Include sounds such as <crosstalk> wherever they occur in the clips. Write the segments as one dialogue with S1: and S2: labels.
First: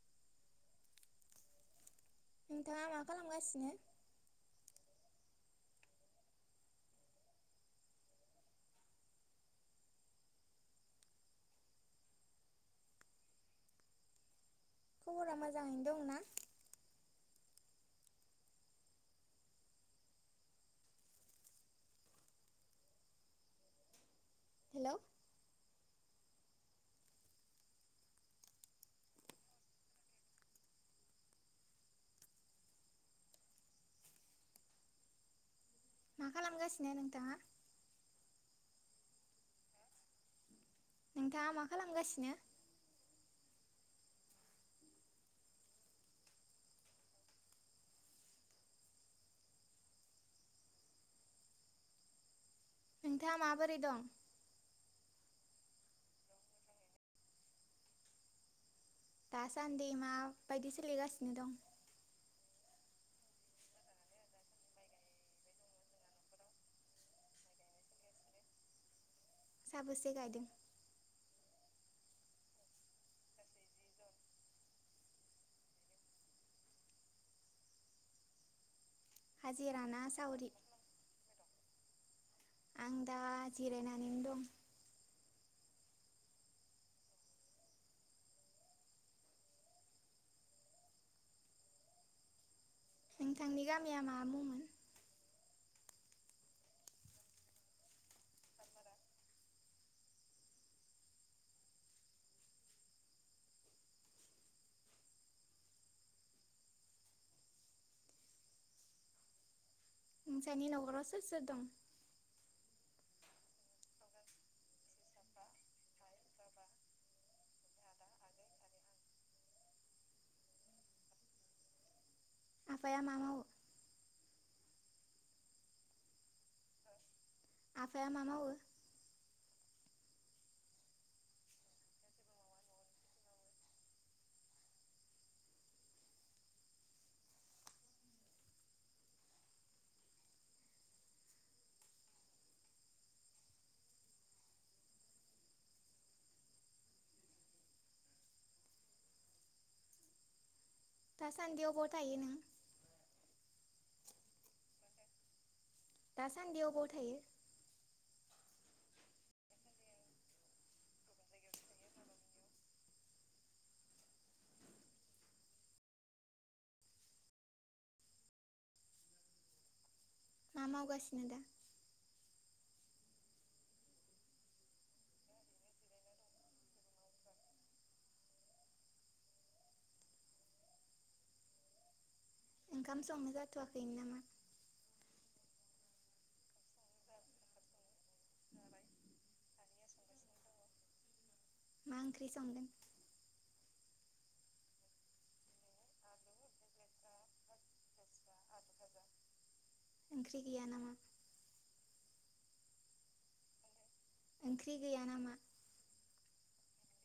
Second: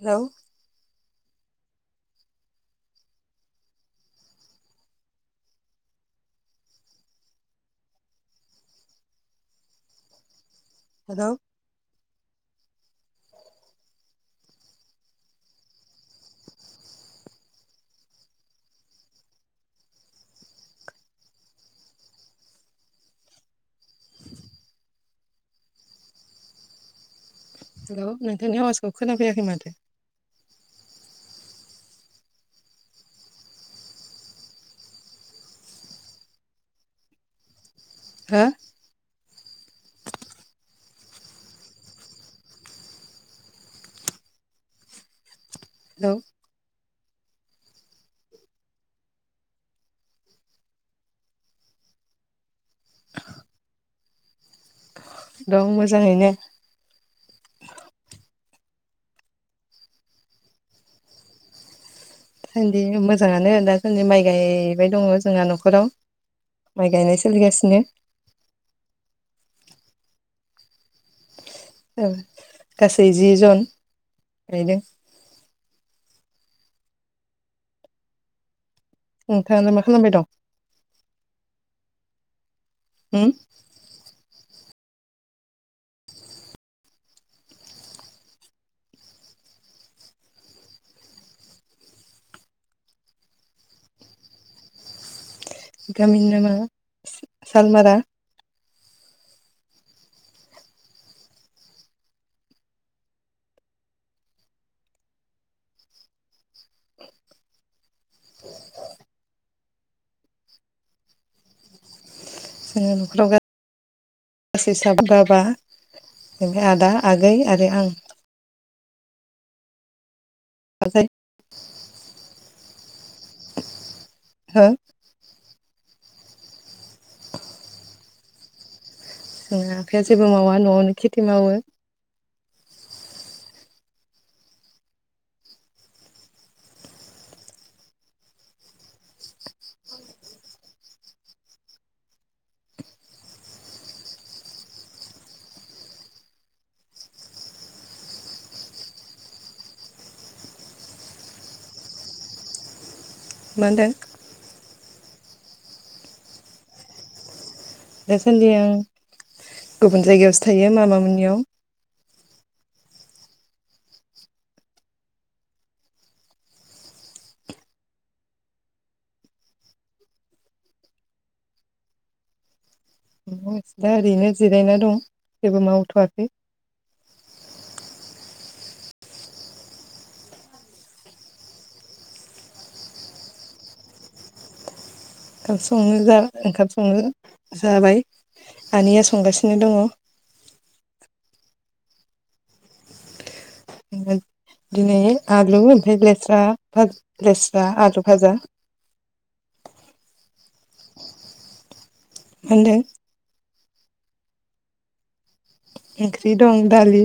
S1: Hello
S2: नोंथाङा मा खालामगासिनो?
S1: हेलौ
S2: खबरा मोजाङैनो दंना? हेल'
S1: हेल' नोंथांनि आवाजखौ खोनाफैयाखै माथो
S2: मा खालामगासिनो नोंथाङा।
S1: हो
S2: नोंथाङा मा खालामगासिनो।
S1: हेल'
S2: नोंथाङा माबोरै दं?
S1: दं मोजाङैनो।
S2: दासान्दि माबायदि सोलिगासिनो दं?
S1: दासान्दि मोजाङानो दासान्दि माइ गायबाय दङ जोंहा न'खराव माइ गायनाय सोलिगासिनो।
S2: साबोसे गायदों।
S1: औ गासै जि जन गायदोंं नोंथाङालाय
S2: हाजिरा
S1: मा
S2: ना
S1: खालामबाय दं।
S2: सावरि आं दा
S1: उम
S2: जिरनानै दं नोंथांनि गामिया मा मुंमोन?
S1: गामिनि नामा सालमारा
S2: नोंसानि नगराव सोर सोर दं
S1: जोङो न'खराव गासै साबा बाबा ओमफाय आदा आगै आरो आं। बाजै
S2: आफाया मा मावो
S1: हो
S2: मा मावो
S1: जोंना आफाया जेबो मावा न'आवनो खेथि मावो।
S2: दासान्दियाव ब' थायो नों
S1: मोनदों
S2: दासान्देआव बाव थायो
S1: दासान्दि आं गुबुन जायगायावसो थायो मामा मोननियाव
S2: मा मावगासिनो दों
S1: दा ओरैनो जिरायना दं जेबो मावथ'वाखै
S2: ओंखाम संनो जाथ'वाखै नामा?
S1: ओंखाम संनो जा ओंखाम संनो जाबाय आनैया संगासिनो दङ।
S2: मा ओंख्रि संदों?
S1: दिनै आलु ओमफ्राय लेस्रा लेस्रा आलु भाजा
S2: ओंख्रि गैया नामा?
S1: होनदो
S2: ओंख्रि गैया नामा?
S1: ओंख्रि दं दालि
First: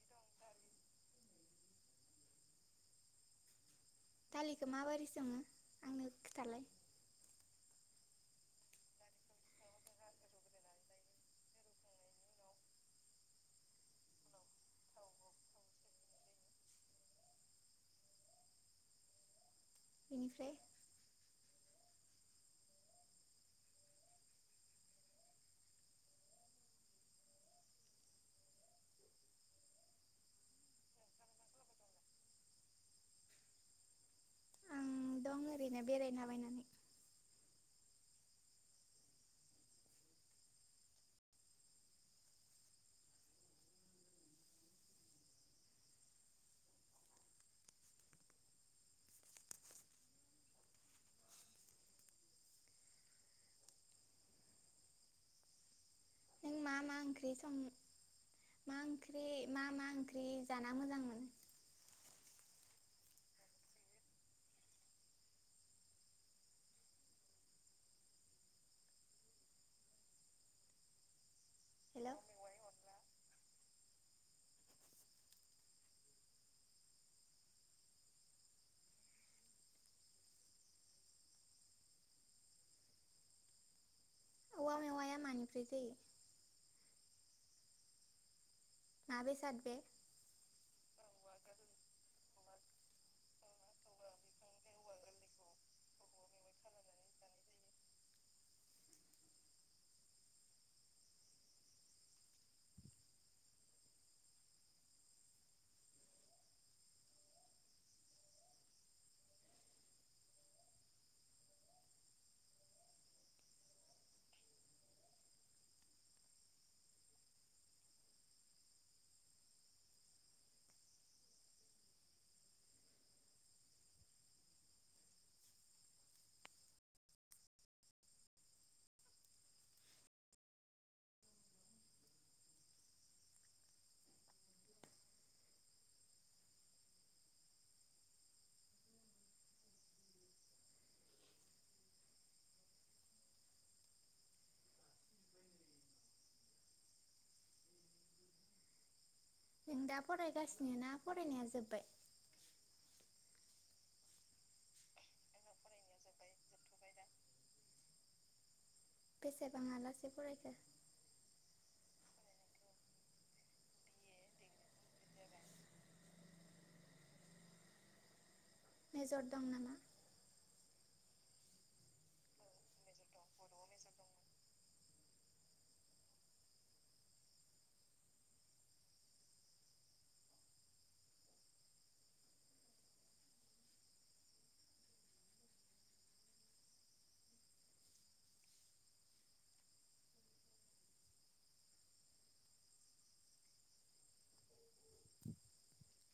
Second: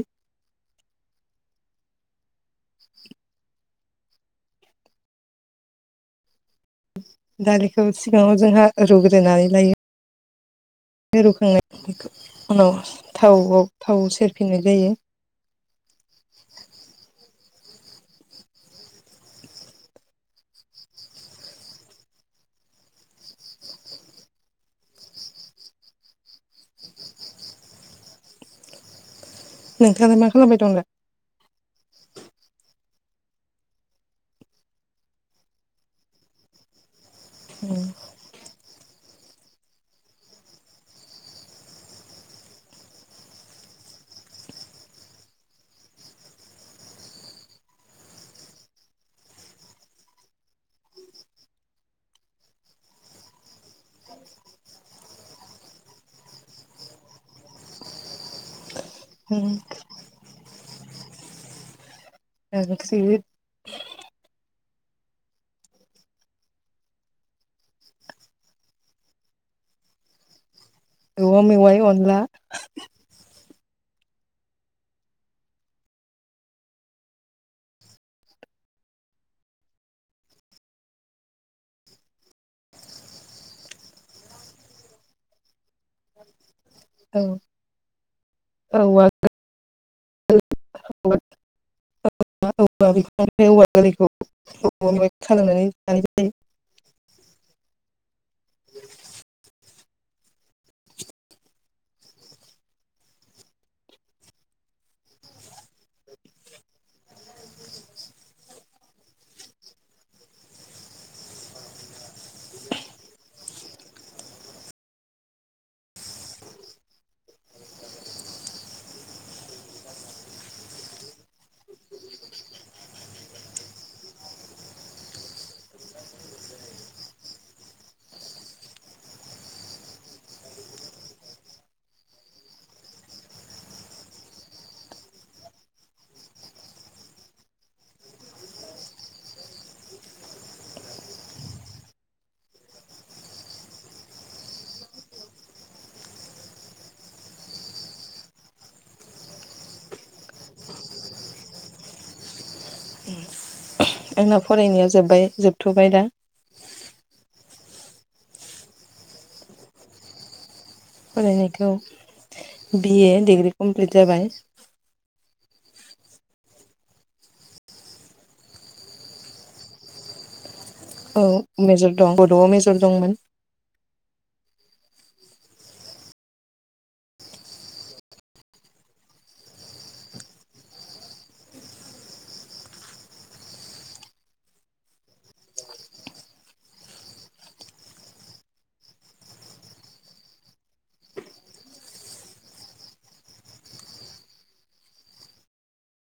S2: दालिखौ माबोरै सङो आंनो खोथालाय?
S1: दालिखौ सिगाङाव जोंहा रुग्रोनानै लायो। रुखांनाय उनाव थावआव थाव सेरफिननाय जायो।
S2: बेनिफ्राय
S1: नोंथाङा मा खालामबाय दं दा
S2: आं दं ओरैनो बेरायना बायनानै
S1: उ
S2: नों मा मा ओंख्रि सं म मा ओंख्रि मा मा ओंख्रि जाना मोजां मोनो?
S1: गासैबो औवा मेवाय
S2: हेलौ
S1: अनला
S2: औवा मेवाया मानिफ्राय जायो
S1: औ औवा
S2: मा बेसाद बे
S1: औवा <unintelligible>
S2: नों दा फरायगासिनो ना फरायनाया जोबबाय
S1: आंना फरायनाया जोब्बाय जोबथ'बाय दा
S2: बेसेबाङालासे फरायखो
S1: फरायनायखौ बि ए डिग्रि कमप्लिट जाबाय
S2: मेजर दं नामा
S1: औ मेजर दं बद'आव मेजर दंमोन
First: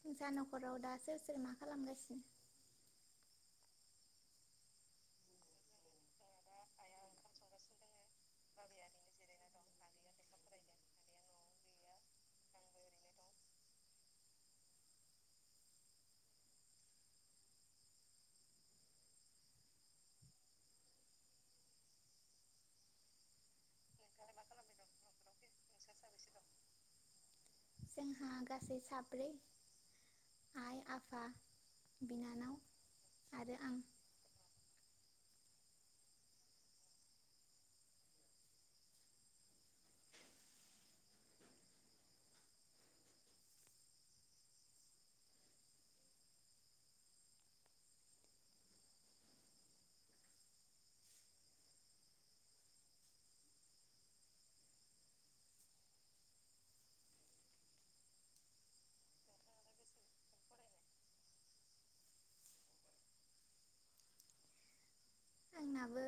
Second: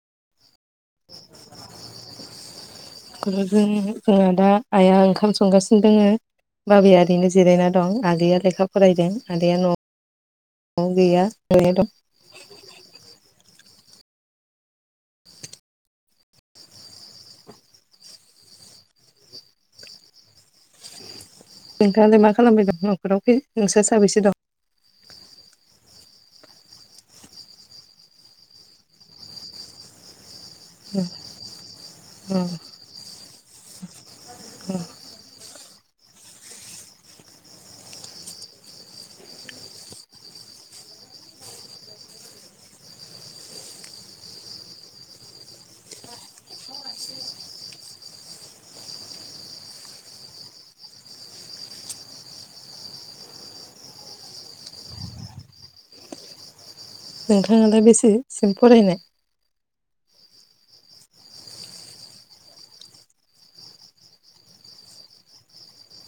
S2: नोंसा न'खराव दा सोर सोर मा खालामगासिनो
S1: जोंहा दा आइआ ओंखाम संगासिनो दोङो बाबाया ओरैनो जिरायना दं आगैया लेखा फरायदों आदाया न' न'आव गैया दं नोंथालाय मा खालामबाय दं न'खराव फै नोंसोर साबैसे दं
S2: जोंहा गासै साब्रै आइ आफा बिनानाव आरो आं
S1: नोंथाङा दा बेसेसिम फरायनाय
S2: आंनाबो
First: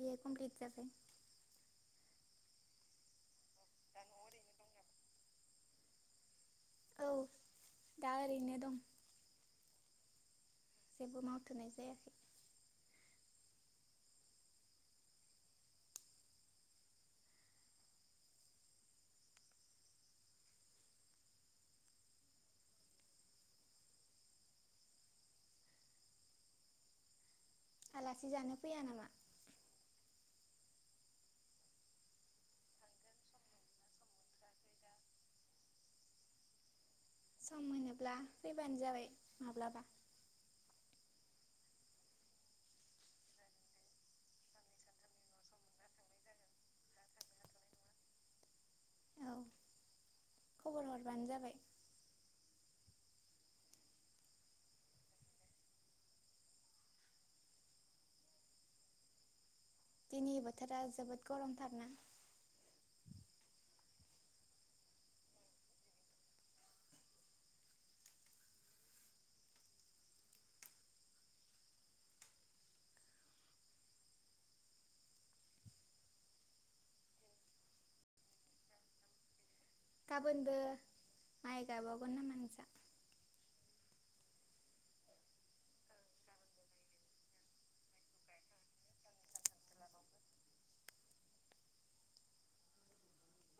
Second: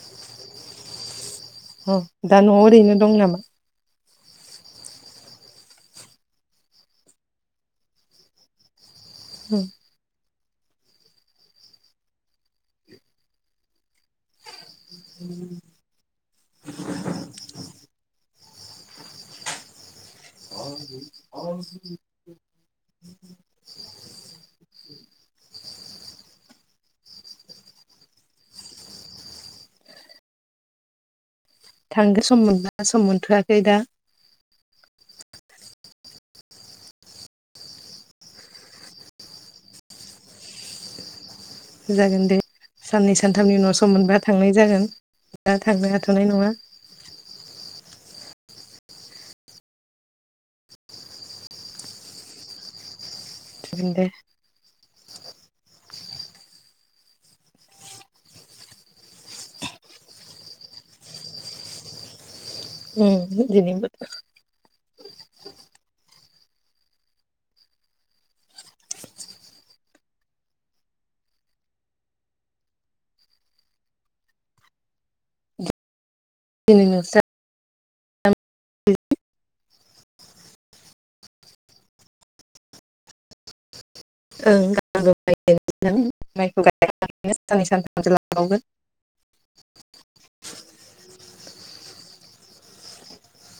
S2: बिए कमप्लिट जाबाय
S1: अ दा नआव ओरैनो दं नामा
S2: औ दा ओरैनो दं
S1: <inaudible>
S2: जेबो मावथनाय जायाखै
S1: <unintelligible> <inaudible>
S2: आलासि जानो फैया नामा
S1: थांगोन सम मोनब्लाा सम मोनथआखै दा
S2: सम मोनोब्ला फैबानो जाबाय माब्लाबा
S1: जागोन दे साननै सानथामनि उनाव सम मोनबा थांनाय जागोन दा थांनो हाथनाय नङा
S2: औ खबर हरबानो जाबाय
S1: जागोन दे
S2: दिनै बोथोरा जोबोद गरमथारना
S1: उम बिदिनो बोथोर <unintelligible>
S2: गाबोनबो माइ गायबावगोन नामा नोंसा
S1: ओं गाबोन बो माइखौ गाय <inaudible> साननै सानथामसो लांबावगोन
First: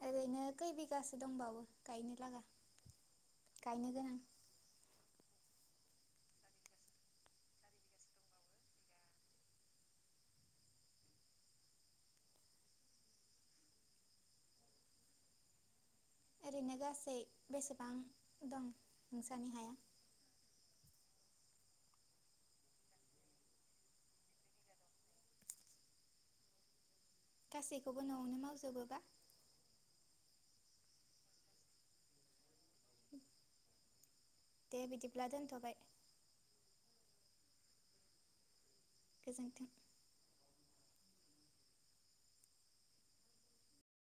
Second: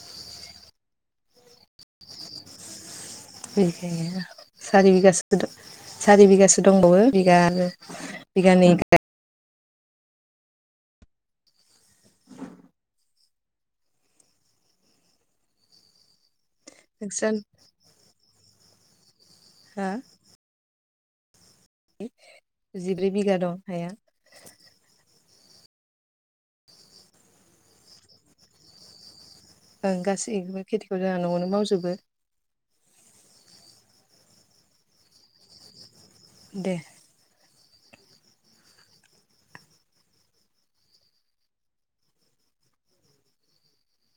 S2: ओरैनो खै बिगासो दंबावो गायनो लागा गायनो गोनां
S1: बिगाया सारि बिगासो दं सारि बिगासो दंबावो बिगा आरो बिगानै
S2: ओरैनो गासै
S1: नोंस्रा
S2: बेसेबां दं नोंसानि हाया
S1: हा? जिब्रै बिगा दं हाया
S2: गासैखौबो नआवनो मावजोबोबा
S1: ओं गासैबो खेथिखौ जोंहा नआवनो मावजोबो
S2: <unintelligible> दे बिदिब्ला दोनथ'बाय
S1: दे
S2: गोजोन्थों